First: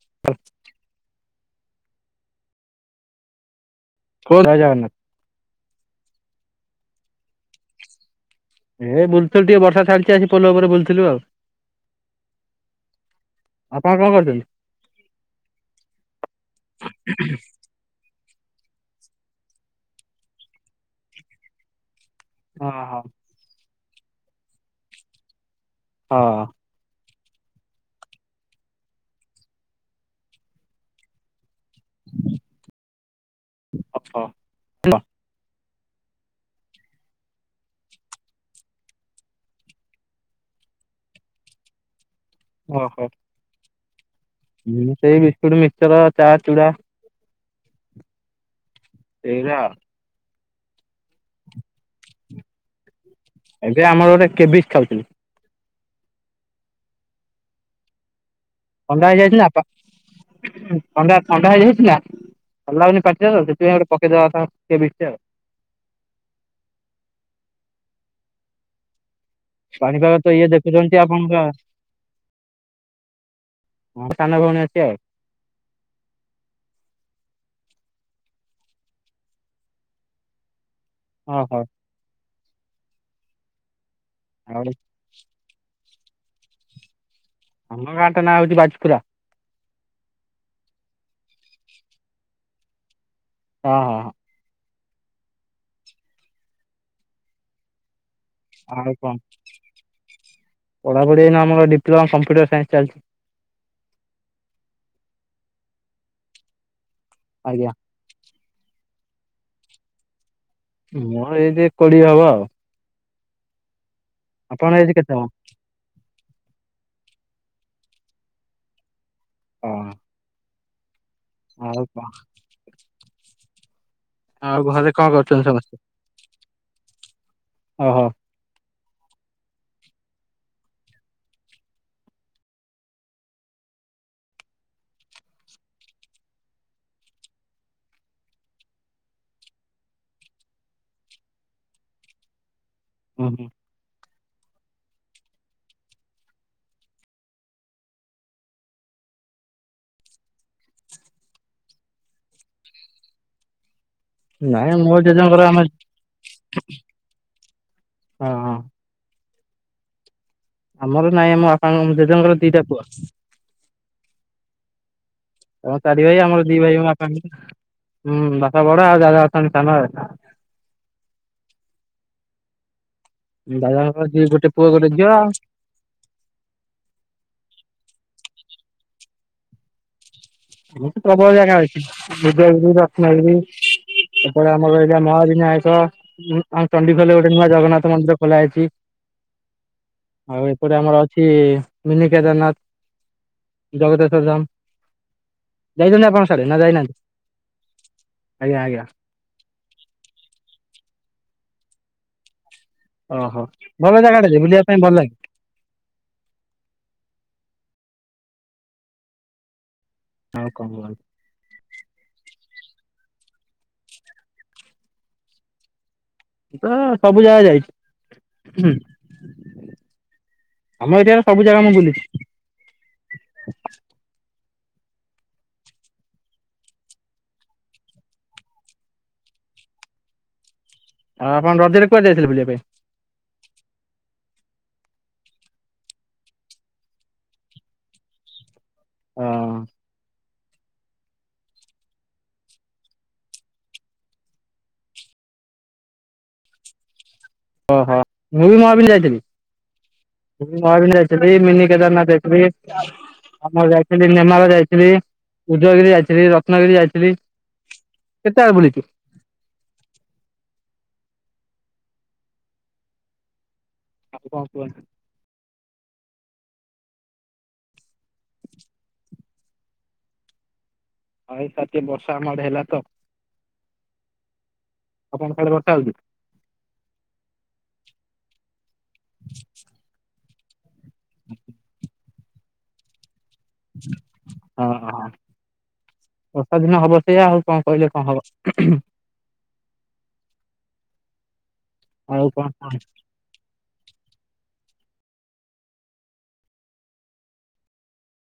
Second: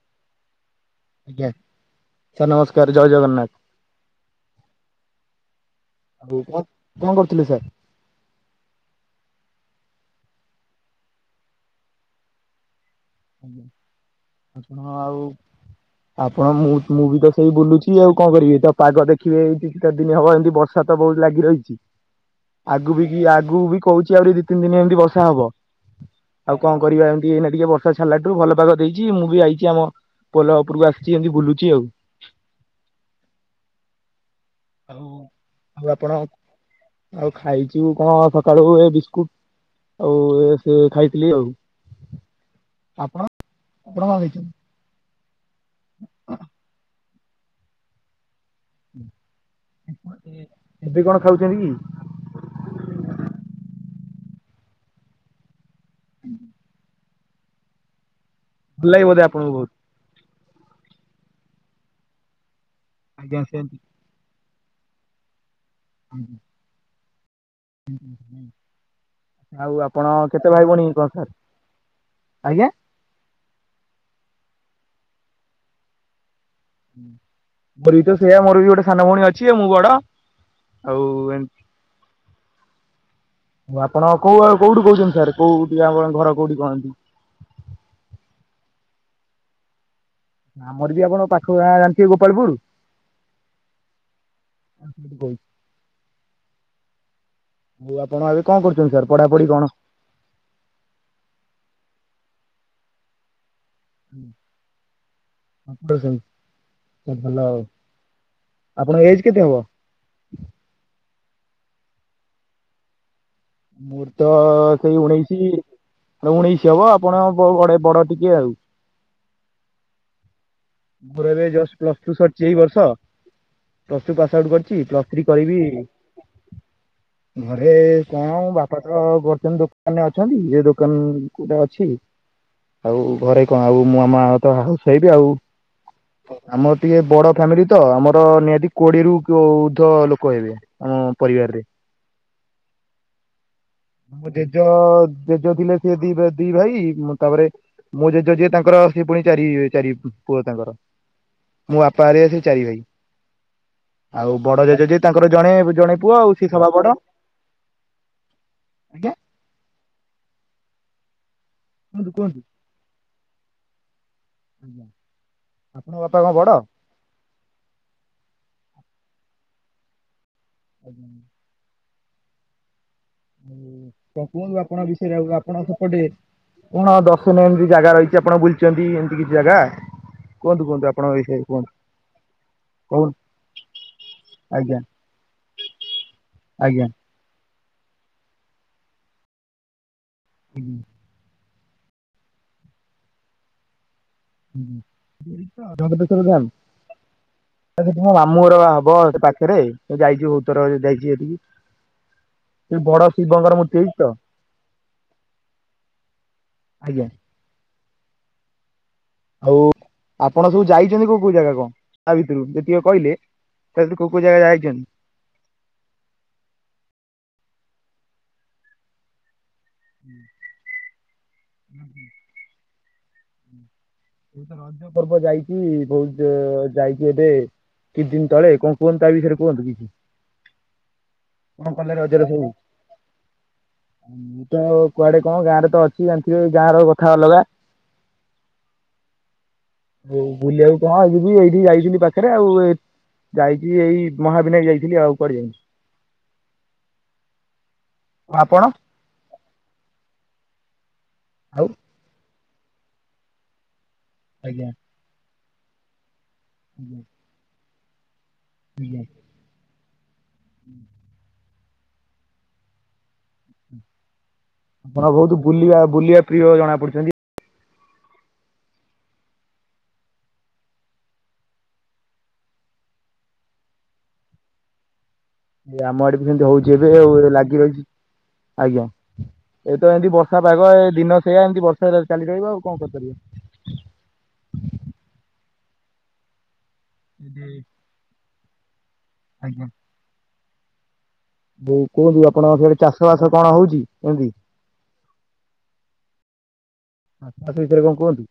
[inaudible] ଆଜ୍ଞା। ସାର୍ ନମସ୍କାର ଜୟ ଜଗନ୍ନାଥ। [unintelligible] କଣ କରୁଥିଲେ ସାର୍? ଏ ବୁଲୁଥିଲୁ ଟିକେ ବର୍ଷା ଛାଡିଚି ଆସି ପୋଲ ଉପରେ ବୁଲୁଥିଲୁ ଆଉ। ଆପଣ କଣ କରୁଛନ୍ତି? ଆଜ୍ଞା। ଆପଣ ଆଉ ଆପଣ ମୁଁ ମୁଁ ବି ତ ସେଇ ବୁଲୁଚି। ସିଏ ଆଉ କଣ କରିବେ। ତ ପାଗ ଦେଖିବେ ଏଇ କିଛି ଟା ଦିନି ହବ ଏମିତି ବର୍ଷା ତ ବହୁତ ଲାଗି ରହିଚି। ହଁ ଆଗକୁ ହଁ ବି କି ଆଗକୁ ବି କହୁଚି ଆହୁରି ଦି ତିନି ଦିନି ଏମତି ବର୍ଷା ହବ। ହଁ। ଆଉ କଣ କରିବା ଏମିତି ଏଇନେ ଟିକେ ବ ବର୍ଷା ଛାଡିଲାଠୁ ଭଲ ପାଗ ଦେଇଚି ମୁଁ ବି ଆଇଚି ଆମ ପୋଲ ଉପରକୁ ଆସିଚି ଏମିତି ବୁଲୁଚି ଆଉ। [unintelligible] ଆଉ ଆଉ ଆପଣ ଆଉ ଖାଇଚୁ କଣ ସକାଳୁ ଏ ବିସ୍କୁଟ୍ ଆଉ ସେ ଖାଇଥିଲି ଆଉ। ଓହୋ। ଆପଣ ଆପଣ କଣ ଖାଇଛନ୍ତି? ମୁଁ ସେଇ ବିସ୍କୁଟ ମିକ୍ସଚର ଚା ଚୁଡା। ସେଇରା। ଏବେ କଣ ଖାଉଛନ୍ତି କି? ଏବେ ଆମର ଗୋଟେ କେବିସ୍ ଖାଉଥିଲି। [inaudible] ଭଲ ଲାଗେ ଥଣ୍ଡା ବୋଧେ ହେଇଯାଇଥିଲା। ଆପଣଙ୍କୁ ବହୁତ? ଥଣ୍ଡା ଥଣ୍ଡା ହେଇଯାଇଥିଲା। ଭଲ ଲାଗୁନି ପାଟି ଟା ଆଜ୍ଞା ତ ସେମିତି। ସେଥିପାଇଁ ଟିକେ ପକେଇଦବା କଥା କେବିସ୍ ଆଉ। ଆଜ୍ଞା। [unintelligible] ଆଉ ଆପଣ ପାଣିପାଗ ତ ଇଏ କେତେ ଭାଇ ଭଉଣୀ ଦେଖୁଛନ୍ତି କଣ ସାର୍? ଆପଣଙ୍କ ଆଜ୍ଞା। ମୋର ସାନ ଭଉଣୀ ଅଛି ଆଉ। ମୋର ବି ତ ସେଇୟା ମୋର ବି ଗୋଟେ ସାନ ଭଉଣୀ ଅଛି ମୁଁ ବଡ। ଆଉ ଏମ୍ ଓହୋ। ଆଉ ଆପଣ କୋଉ ଆଉ କୋଉଠି କହୁଛନ୍ତି ସାର୍ କୋଉଠି ଆମ ଘର କୋଉଠି କହନ୍ତି? ଆମ ଗାଁ ଟା ନାଁ ହଉଚି ବାଜପୁରା। ଆମର ବି ଆପଣ ପାଖ ଗାଁ ଜାଣିଥିବେ ଗୋପାଳପୁର। ହଁ ହଁ। [unintelligible] ହଉ ଆପଣ ଏବେ କଣ କରୁଛନ୍ତି? ଆଉ ସାର୍ କଣ ପଢାପଢି କଣ? ପଢାପଢି ଏଇନା ଆମର ଡିପ୍ଲୋମା କମ୍ପୁଟର ସାଇନ୍ସ ଚାଲିଛି। ଭଲ ଆଉ। ଆଜ୍ଞା। ଆପଣଙ୍କ ଏଜ୍ କେତେ ହବ? ମୋର ଏଜେ କୋଡିଏ ହବ ଆଉ। ମୋର ତ ଆପଣ ଏଜ୍ ସେଇ କେତେ ହବ? ଉଣେଇଶି ଉଣେଇଶି ହବ ଆପଣ ବଡେ ବଡ ଟିକେ ଆଉ। ହଁ। ମୋର ଏବେ ଜଷ୍ଟ ଆଉ ପ୍ଲସ କଣ ଟୁ ସରିଛି। ଏଇ ବର୍ଷ। ପ୍ଲସ୍ ଟୁ ପାସ୍ ଆଉଟ୍ ଆଉ କରିଛି। ଘରେ କଣ ପ୍ଲସ୍ ଥ୍ରୀ କରୁଛନ୍ତି କରିବି ସମସ୍ତେ? ଘରେ ଓହୋ ହଁ ବାପା ତ ବର୍ତନ ଦୋକାନରେ ଅଛନ୍ତି ଏ ଦୋକାନ କୋଉଟା ଅଛି। ଆଉ ଘରେ କଣ ଆଉ ମୋ ମାଁ ତ ତ ହାଉସ ହେଇବି ଆଉ। ଆମର ଟିକେ ବଡ ଫ୍ୟାମିଲି ତ ଆମର ନିହାତି କୋଡିଏରୁ ଉଦ୍ଧ ଲୋକ ହେବେ। ଆମ ପରିବାରରେ ହୁ ହୁ। ମୋ ଜେଜ ଜେଜ ଥିଲେ ସେ ଦି ଦି ଭାଇ। ମୁଁ ତାପରେ ମୁଁ ଜେଜେ ଯିଏ ତାଙ୍କର ସିଏ ପୁଣି ଚାରି ଚାରି ପୁଅ ତାଙ୍କର। ମୋ ବାପା ହେରିକା ସେ ଚାରି ଭାଇ। ଆଉ ବଡ ନାଇଁ ମୋ ଜେଜେଯେ ତାଙ୍କର ଜେଜେଙ୍କର ଜଣେ ଆମେ ଜଣେ ପୁଅ ଆଉ ସିଏ ସବା ବଡ। ହଁ ହଁ। ଆଜ୍ଞା। ଆମର ନାଇଁ ଆମ ବାପାଙ୍କ କୁହନ୍ତୁ ଜେଜେଙ୍କର କୁହନ୍ତୁ ଦିଟା ପୁଅ। ତମ ଆପଣଙ୍କ ଚାରି ବାପା ଭାଇ କଣ ଆମର ଦି ବଡ? ଭାଇ ବାପା ହୁଁ ବାପା ବଡ ଆଉ ଦାଦା ଅଛନ୍ତି ସାନ ଆଉ। ଦାଦାଙ୍କର ଦି କଣ ଗୋଟେ କୁହନ୍ତୁ ପୁଅ ଆପଣଙ୍କ ଗୋଟେ ଝିଅ ବିଷୟରେ ଆଉ ଆପଣ ସେପଟେ କଣ ଦର୍ଶନ ଏମିତି ଜାଗା ରହିଛି ଆପଣ ବୁଲିଛନ୍ତି ଏମିତି କିଛି ଜାଗା। କୁହନ୍ତୁ କୁହନ୍ତୁ ବତ ଆପଣଙ୍କ ପ୍ରବଳ ବିଷୟରେ ଜାଗା କୁହନ୍ତୁ ଅଛି ବିଦଗିରି କହୁନ ରତ୍ଣଗିରି। ସେପଟ ଆଜ୍ଞା ଆମର ଏଇଟା ମହାବୟକ ଆଜ୍ଞା। ଚଣ୍ଡିଗଲ ଗୋଟେ ନୂଆ ଜଗନ୍ନାଥ ମନ୍ଦିର ଖୋଲା ହେଇଛି ଆଉ ଏପଟ ଆମର ସେ ମିନି କେଦାରନାଥ ଜଗତେଶ୍ୱର ଧାମ। ହୁଁ ହୁଁ। ଯାଇଛନ୍ତି ଆପଣ ଜଗତେଶ୍ଵର ସାଡେ ଯାମ୍ ନା ଯାଇନାହାନ୍ତି ତ ମାମୁଁ ଆଜ୍ଞା ଘର ଆଜ୍ଞା ହବ ସେ ପାଖରେ ଯାଇଛିୁ ବହୁତଥର ଯାଇଛି ସେଠକି। ସେ ବଡ ଓହୋ ଶିବଙ୍କର ମୂତ୍ତି ଭଲ ଅଛିତ ଜାଗାଟା ଯେ ବୁଲିବା ପାଇଁ ଭଲ ଲାଗେ ଆଜ୍ଞା। ଆଉ ଆପଣ ଆଉ ସବୁ କଣ କୁହନ୍ତୁ। ଯାଇଛନ୍ତି। କୋଉ କୋଉ ଜାଗା କଣ? ତା ଭିତରୁ ଯେତିକି କହିଲେ ସେ କୋଉ କୋଉ ଜାଗା ଯାଇଛନ୍ତି? ତ ସବୁ ଜାଗା ଯାଇଛି। ଆମ ଏରିଆରେ ସବୁ ଜାଗା ମୁଁ ବୁଲିଛି। ବ ରଜ ପର୍ବ ଯାଇଛି ବହୁତ ଯାଇଛି ଏବେ କିଛି ଦିନ ତଳେ କଣ କୁହନ୍ତୁ ତା ବିଷୟରେ କୁହନ୍ତୁ କିଛି। ଆଉ ଆପଣ କଣ ରଜରେ କଲେ କୁଆଡେ ଯାଇଥିଲେ ରଜେରେ ବୁଲିବା ସବୁ? ପାଇଁ? ମୁଁ ତ କୁଆଡେ କଣ ଗାଁରେ ତ ଅଛି ଯୋଥିବ ଗାଁ ର କଥା ଅଲଗା। ଅ। ଉ ବୁଲିବାକୁ କଣ ଏ ଯିବ ଏଇଠି ଯାଇଥିଲି ପାଖରେ ଆଉ। ଯାଇଛି ଏଇ ମହାବିନାୟ ଯାଇଥିଲି ଆଉ କୁଆଡେ ଯାଇନି। ଓହୋ ଆଉ ମୁଁ ବି ଆପଣ? ମହାବିନି ଯାଇଥିଲି। ମୁଁ ମହାବିନି ଯାଇ ସେଠି ମିନି ଆଉ କେଦାରନାଥ ଯାଇଥିଲି। ଆମର ଯାଇଥିଲି ନେମାଳ ଆଜ୍ଞା ଯାଇଥିଲି। ଉଦୟଗିରି ଯାଇଥିଲି ରତ୍ନଗିରି ଆଜ୍ଞା ଯାଇଥିଲି। କେତେବେଳେ ବୁଲି। ହୁଁ। ହୁଁ। ଆଉ କଣ କୁହ? ଆପଣ ବହୁତ ବୁଲିବା ବୁଲିବା ପ୍ରିୟ ଜଣା ପଡିଛନ୍ତି। ଆ ଏଇପାଖି ବର୍ଷା ଆମ ଆଡେ ହେଲା ତ? ଆପଣଙ୍କ ସାଡେ ବର୍ଷା ବି ହଉଛି? ଆମ ଆଡେ ବି ସେମିତି ହୋଉଛି ଏବେ ଆଉ ଲାଗି ରହିଛି। ଆଜ୍ଞା ଏ ତ ଏମିତି ବ ବର୍ଷା ପାଗ ଏଇ ଦିନ ସେୟା। ଏମିତି ବର୍ଷା ଚାଲି ରହିବ ଆଉ କଣ କରିପାରିବା। ହଁ ହଁ ବର୍ଷା ଦିନ ହବ ସେଇୟା ଆଉ କଣ କହିଲେ କଣ ହବ। ହଁ ଆଜ୍ଞା। ବୋଉ କୁହନ୍ତୁ ଆଉ କଣ ଆପଣଙ୍କ ସିଆଡେ କଣ ଚାଷ ବାସ କଣ ହଉଛି? କୁହନ୍ତି ଭିତରେ କଣ କୁହନ୍ତିୁ?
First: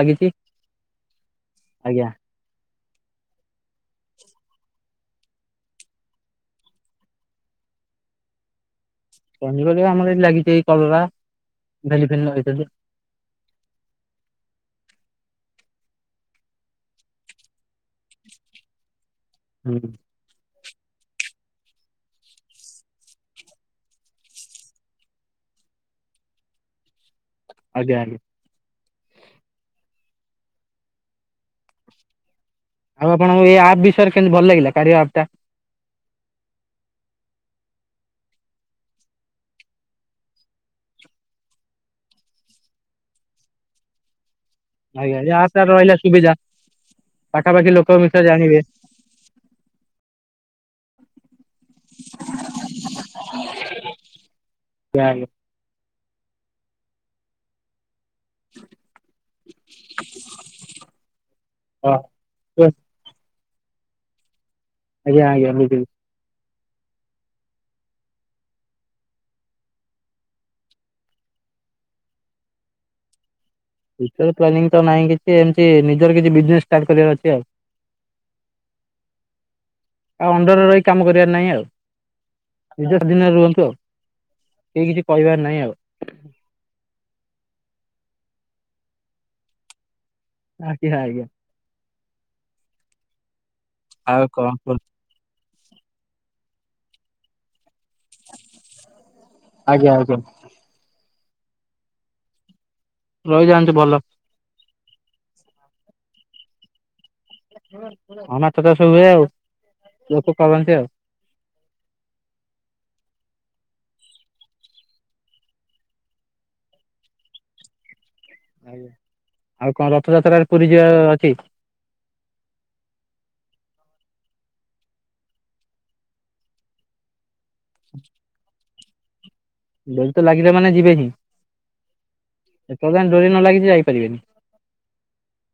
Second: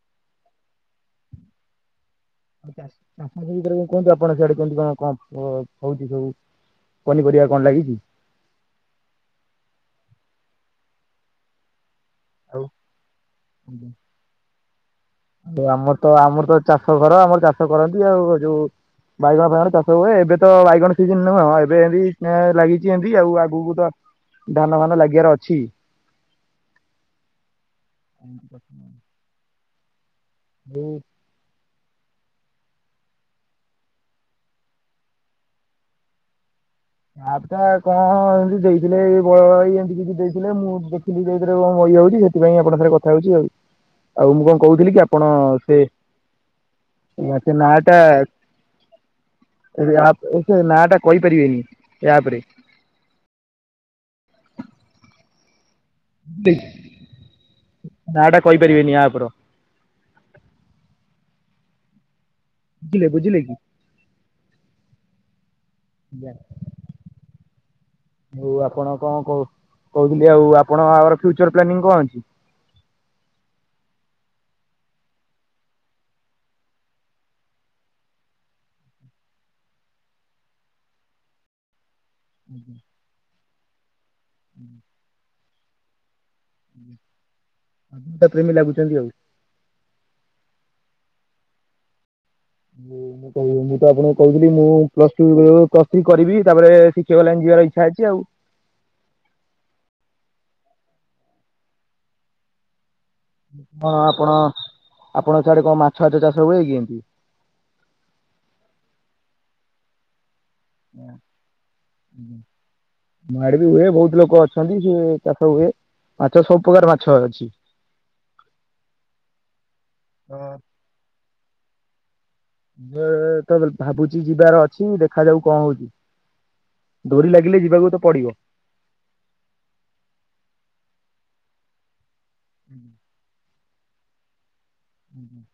ବା କିିଛି? ଆଜ୍ଞା। ଚାଷ ଭିତରେ କୁହନ୍ତୁ ଆପଣ ସେଆଡେ କେମିତି କଣ କଣ ହଉଛି ସବୁ? ପନିପରିବା କଣ ଲାଗିଛି? ପନିପରିବା ଆମର ଏ ଲାଗିଛି ଏଇ କଲରା ଭେଣ୍ଡି ଫେଣ୍ଡି ଆଉ ଲଗେଇଛନ୍ତି। ଆଜ୍ଞା। ଆଉ ଆମର ତ ଆମର ତ ଚାଷ କର ଆମର ତ ଚାଷ କରନ୍ତି ଆଉ। ଯୋଉ ବାଇଗଣ ଫାଇଗଣ ହୁଁ। ଚାଷ ହୁଏ। ଏବେ ତ ବାଇଗଣ ସିଜିନ ନୁହଁ। ଏବେ ଏମିତି ଲାଗିଛି ଏମିତି ଆଉ ଆଗକୁ ତ ଧାନ ଫାନ ଲାଗିବାର ଅଛି। ଆଜ୍ଞା ଆଜ୍ଞା। [unintelligible] ବୋଉ। ଆଉ ଆପଣଙ୍କୁ ଏ ଆପ୍ ବିଷୟରେ କେମିତି ଭଲ ଲାଗିଲା କାରିଆ ଆପ୍ ଟା? ଆପ୍ କଣ ଏମିତି ଦେଇଥିଲେ ଏଇ ବଳିଆ ଭାଇ ଏମିତି କିଛି ଦେଇଥିଲେ ମୁଁ ଦେଖିଲି ଦେଇଥିଲେ। ମଇ ହଉଛି ସେଠି ସେଥିପାଇଁ ଆପଣଙ୍କ ରେ କଥା ହଉଛି ଆଉ। ଆଉ ମୁଁ କଣ କହୁଥିଲି କି ଆଜ୍ଞା ଆପଣ ଏ ଆପ୍ ଟା ସେ ରହିଲା ସୁବିଧା ସେ ନା ପାଖାପାଖି ଟା ଲୋକଙ୍କ ବିଷୟରେ ଜାଣିବେ ସେ ନା ଟା କହିପାରିବେନି? ଏହା ପରେ [unintelligible] ନାଁ ଟା କହିପାରିବିନି ଆପ୍ ର। ହଁ କୁହ? ବୁଝିଲେ ବୁଝିଲେ କି? ଆଜ୍ଞା ଆଜ୍ଞା ବୁଝିଲି। ଆଜ୍ଞା। ହଉ ଆପଣ କଣ କ କହୁଥିଲି ଆଉ ଆପଣ ଆମର ଫ୍ୟୁଚର ପ୍ଲାନିଂ କଣ ଅଛି? ଫ୍ୟୁଚର ପ୍ଲାନିଂ ତ ନାହିଁ କିଛି। ଏମିତି ନିଜର କିଛି ବିଜେନେସ୍ ଷ୍ଟାର୍ଟ କରିବାର ଅଛି ଆଉ। ଆଉ ଅଣ୍ଡରରେ ରହି କାମ କରିବାର ନାହିଁ ଆଉ। ନିଜ ଅଧୀନରେ ରୁହନ୍ତୁ ଆଉ, କେହି କିଛି କହିବାର ନାହିଁ ଆଉ। [inaudible] ପ୍ରେମୀ ଲାଗୁଛନ୍ତି ଆଉ। ଆଜ୍ଞା, ଆଜ୍ଞା। ମୁଁ ମୁଁ ତ ଏ ମୁଁ ତ ଆପଣଙ୍କୁ ଆଉ କଣ କହିଥିଲି ମୁଁ କୁହନ୍ତୁ ପ୍ଲସ୍ ଟୁ [unintelligible] ପ୍ଲସ୍ ଥ୍ରୀ କରିବି ତାପରେ ଶିକ୍ଷିକ ଲାଇନ୍ ଯିବାର ଇଚ୍ଛା ଅଛି ଆଉ। ଆଜ୍ଞା, ଆଜ୍ଞା। ରହିଯାଆନ୍ତୁ ଭଲ ହଁ ଆପଣ ଆପଣ ସାଡେ କଣ ମାଛ ଫାଛ ଚାଷ ହୁଏ କି ଏମତି? ହଁ ମାଛ ଚାଷ ହୁଏ ଆଉ, ଲୋକ କରନ୍ତି ଆଉ। [inaudible] ମୋ ଆଡେ ବି ହୁଏ ବହୁତ ଲୋକ ଅଛନ୍ତି ସିଏ ଚାଷ ହୁଏ। ମାଛ ସବୁପ୍ରକାର ମାଛ ଅଛି। ଆଉ କଣ ରଥଯାତ୍ରାରେ ପୁରୀ ଯିବାର ଅଛି? ଯେ ତେବଲ୍ ଭାବୁଚି ଯିବାର ଅଛି ଦେଖା ଯାଉ କଣ ହଉଚି। ଡୋରି ଲାଗିଲେ ଯିବାକୁ ତ ପଡିବ। ଡୋରି ତ ଲାଗିଲା ମାନେ ଯିବେ ହିଁ, ଯେତଳ ଯାଏଁ ଡୋରି ନ ଲାଗିଛି ଯାଇପାରିବେନି। ହଁ, ହଁ।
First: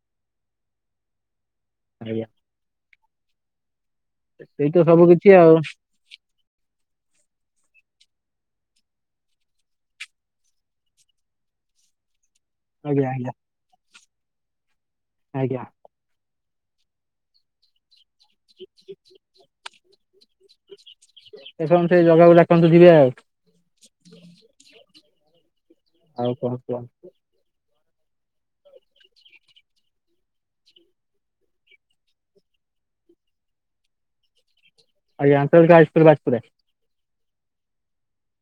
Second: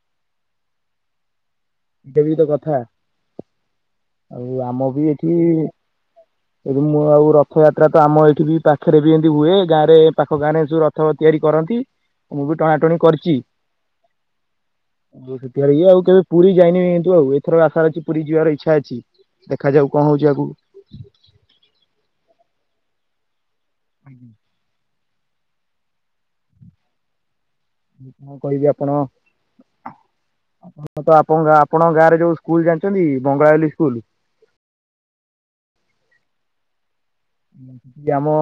[unintelligible] ଆଜ୍ଞା। ତ କଥା ଆଉ ସେଇ ତ ଆମ ବି ସବୁ କିଛି ଏଠି ଆଉ ଏଠି ମୁଁ ଆଉ ରଥଯାତ୍ରା ତ ଆମ ଏଇଠି ବି ପାଖରେ ବି ଏମିତି ହୁଏ, ଗାଁ ରେ ଏ ପାଖ ଗାଁରେ ସବୁ ର ଥ ତିଆରି କରନ୍ତି, ମୁଁ ବି ଟଣା ଟଣି ଆଜ୍ଞା ଆଜ୍ଞା କରିଚି। ମୁଁ ଆଜ୍ଞା ସେଥିରେ ଇଏ ଆଉ କେବେ ପୁରୀ ଯାଇନି କିନ୍ତୁ ଆଉ ଏ ଏଥର ଆଶା ଅଛି ପୁରୀ ଯିବାର ଇଚ୍ଛା ଅଛି ଦେଖାଯାଉ କଣ ହଉଛି ଆଗୁକୁ। ଏ ସମସ୍ତେ ଜଗାକୁ ଡାକନ୍ତୁ ଯିବେ ଆଉ। [inaudible] ଆଉ କଣ କୁହନ୍ତୁ? ମୁଁ କଣ କହିବି ଆପଣ ହଁ ତ ଆପଣ ଗାଁ ଆପଣଙ୍କ ଗାଁରେ ଯୋଉ ସ୍କୁଲ୍ ଜାଣିଛନ୍ତି ବଙ୍ଗଳାଲି ସ୍କୁଲୁ? ଆଜ୍ଞା [unintelligible] [inaudible] ଆମ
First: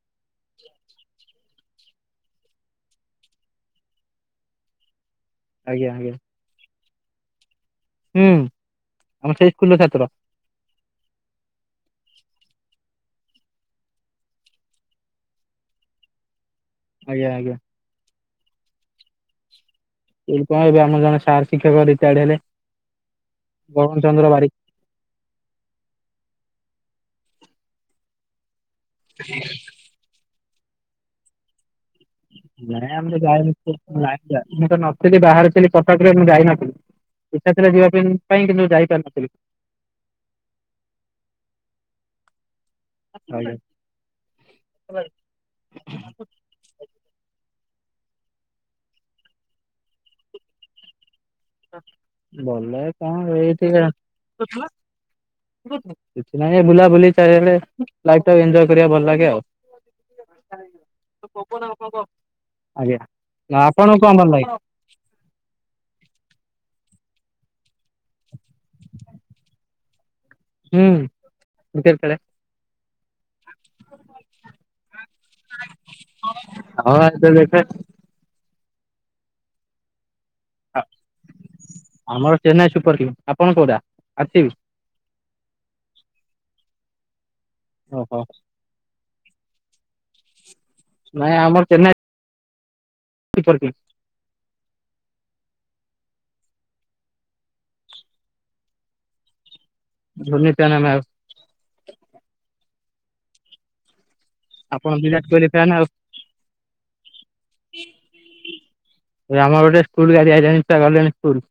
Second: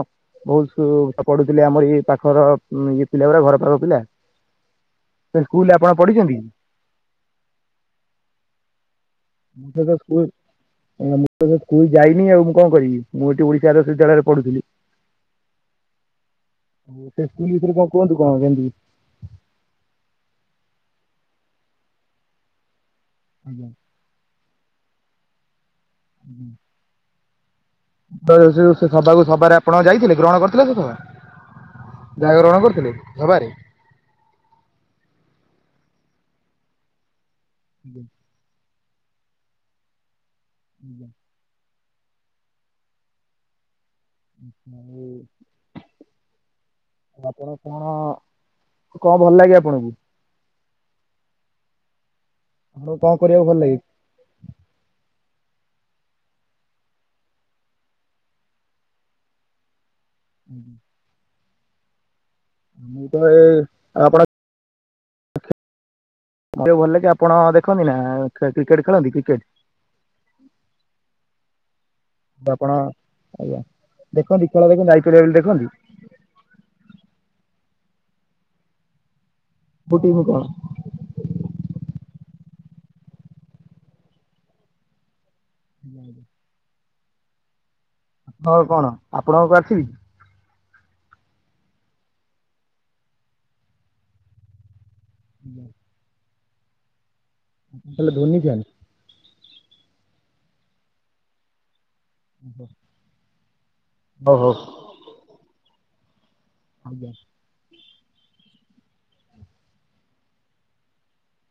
ମୋ ସ୍କୁ ତ ପଢୁଥିଲେ ଆମର ଇ ପାଖର ଉଁ, ଇଏ ପିଲା ଗୁଡା ଘର ପାଖ ପିଲା। ସେ ସ୍କୁଲ୍ ରେ ଆଜ୍ଞା ଆପଣ ଆଜ୍ଞା ପଢିଚନ୍ତି କି? ହୁଁ। ଆମ ସେଇ ଉଁ, ସ୍କୁଲର ସେଟା ଛାତ୍ର ସ୍କୁଲ୍ ଏ ଆମ ତ ମୁଁ ସ୍କୁଲ୍ ଯାଇନି ଆଉ ମୁଁ କଣ କରିବି, ମୁଁ ଏଠି ଓଡ଼ିଶାର [inaudible] ବିଦ୍ୟାଳୟରେ ପଢୁଥିଲି। ଓ, ସେ ଆଜ୍ଞା ସ୍କୁଲ୍ ଆଜ୍ଞା ଭିତରେ ରେ କଣ କୁହନ୍ତୁ କଣ କେମିତି? ମୁଁ କହିଲି କଣ ଏବେ ଆମର ଜଣେ ସାର୍ ଶିକ୍ଷକ ରିଟାର୍ଡ ହେଲେ, ଆଜ୍ଞା। ବରୁଣ ଚନ୍ଦ୍ର ବାରିକ ହୁଁ। ତ ଯେ ସେ ଯୋଉ ସେ ସଭାକୁ ସଭାରେ ଆପଣ ଯାଇଥିଲେ ଗ୍ରହଣ କରିଥିଲେ ସେ ସଭା? ଯାହା ଗ୍ରହଣ ନାଇଁ କରିଥିଲେ ଆମେ ସେ ସଭାରେ? ଯାଇନୁ ତ ନାଇଁ ଆଜ୍ଞା ମୁଁ ତ ନଥିଲି ବାହାରେ ଥିଲି, କଟକରେ ମୁଁ ଯାଇନଥିଲି, ଇଚ୍ଛା ଥିଲା ଯିବା ଆଜ୍ଞା ପାଇଁ ପାଇଁ କିନ୍ତୁ ଯାଇପାରିନଥିଲି। ଆଜ୍ଞା। ଆଉ [unintelligible] ତ ଆପଣ କଣ, କଣ ଭଲ ଲାଗେ ଆପଣଙ୍କୁ? ଭଲ ଲାଗେ ଆପଣଙ୍କୁ କଣ କରିବାକୁ ଭଲ ଲାଗେ? ଏଇଠିକା କିଛି ନାାଇଁ ବୁଲା ବୁଲି ଚାରିଆଡେ ଲାଇଫ୍ ଟାକୁ ଏଞ୍ଜୟ୍ କରିବାକୁ ଭଲ ଲାଗେ ଆଉ। ଆଜ୍ଞା ମୁଁ ତ ଆପଣଙ୍କୁ କଣ ଆପଣ ଭଲ ଲାଗେ? ଭଲକି ଆପଣ ଦେଖନ୍ତି ନା କ୍ରିକେଟ୍ ଖେଳନ୍ତି କ୍ରିକେଟ୍ ହୁଁ କ୍ରିକେଟ୍ ଖେଳେ। ଆପଣ ଆଜ୍ଞା ଦେଖନ୍ତି ଖେଳ ଦେଖନ୍ତି ଆଇପିଏଲ୍ ବି ଦେଖନ୍ତି? ହଁ ଆସ ଦେଖେ? ବୁଟୁ ଭୂତ। ଆମର ଚେନ୍ନାଇ ସୁପର୍ କିଙ୍ଗ୍, ଆପଣ କୋଉଟା ଆର ସି ବି? ହୁଁ। ଅହ। ହଁ କଣ ଆପଣଙ୍କ ଆର୍ ସି ବି? ନାଇଁ ଆମର ଚେନ୍ନାଇ ସୁପର୍ କିଙ୍ଗ୍। ହୁଁ। ତାହେଲେ ଧୋନି ଫ୍ୟାନ୍? ଧୋନି [unintelligible] [unintelligible] ଓହୋ। ଆପଣ ବିରାଟ୍ କୋହଲି ଫ୍ୟାନ୍ ଆଉ। ଆଜ୍ଞା। ଏ ଆମର ଗୋଟେ ସ୍କୁଲ ଗାଡି ଆଇଲାଣି ଛୁଆ ଗଲେଣି ସ୍କୁଲ୍।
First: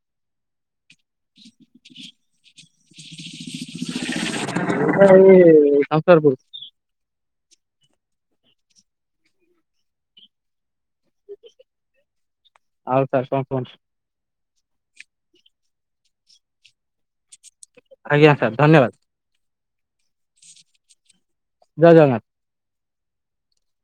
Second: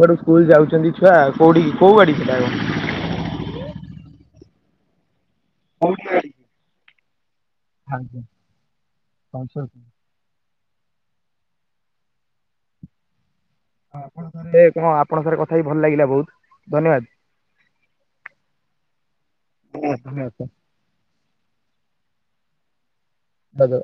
ଘରୁ ସ୍କୁଲ୍ ଯାଉଛନ୍ତି ଛୁଆ କୋଉଠି କୋଉ ଗାଡି ଥିଲା? ଏଟା ଏଇ ସମ୍ସଲପୁର୍। ଖାଉଚି [unintelligible] ହଉ ସାର୍ କଣ କୁହନ୍ତୁ? ହଁ ଆପଣଙ୍କ ସାଙ୍ଗେ ଆପଣ ଙ୍କ ସହ କଥା ହେଇକି ଭଲ ଲାଗିଲା ବହୁତ୍ ଧନ୍ୟବାଦ୍। ଆଜ୍ଞା ସାର୍ ଧନ୍ୟବାଦ୍। ହ ହଁ। ଜୟ ଜଗନ୍ନାଥ୍। ହଉ।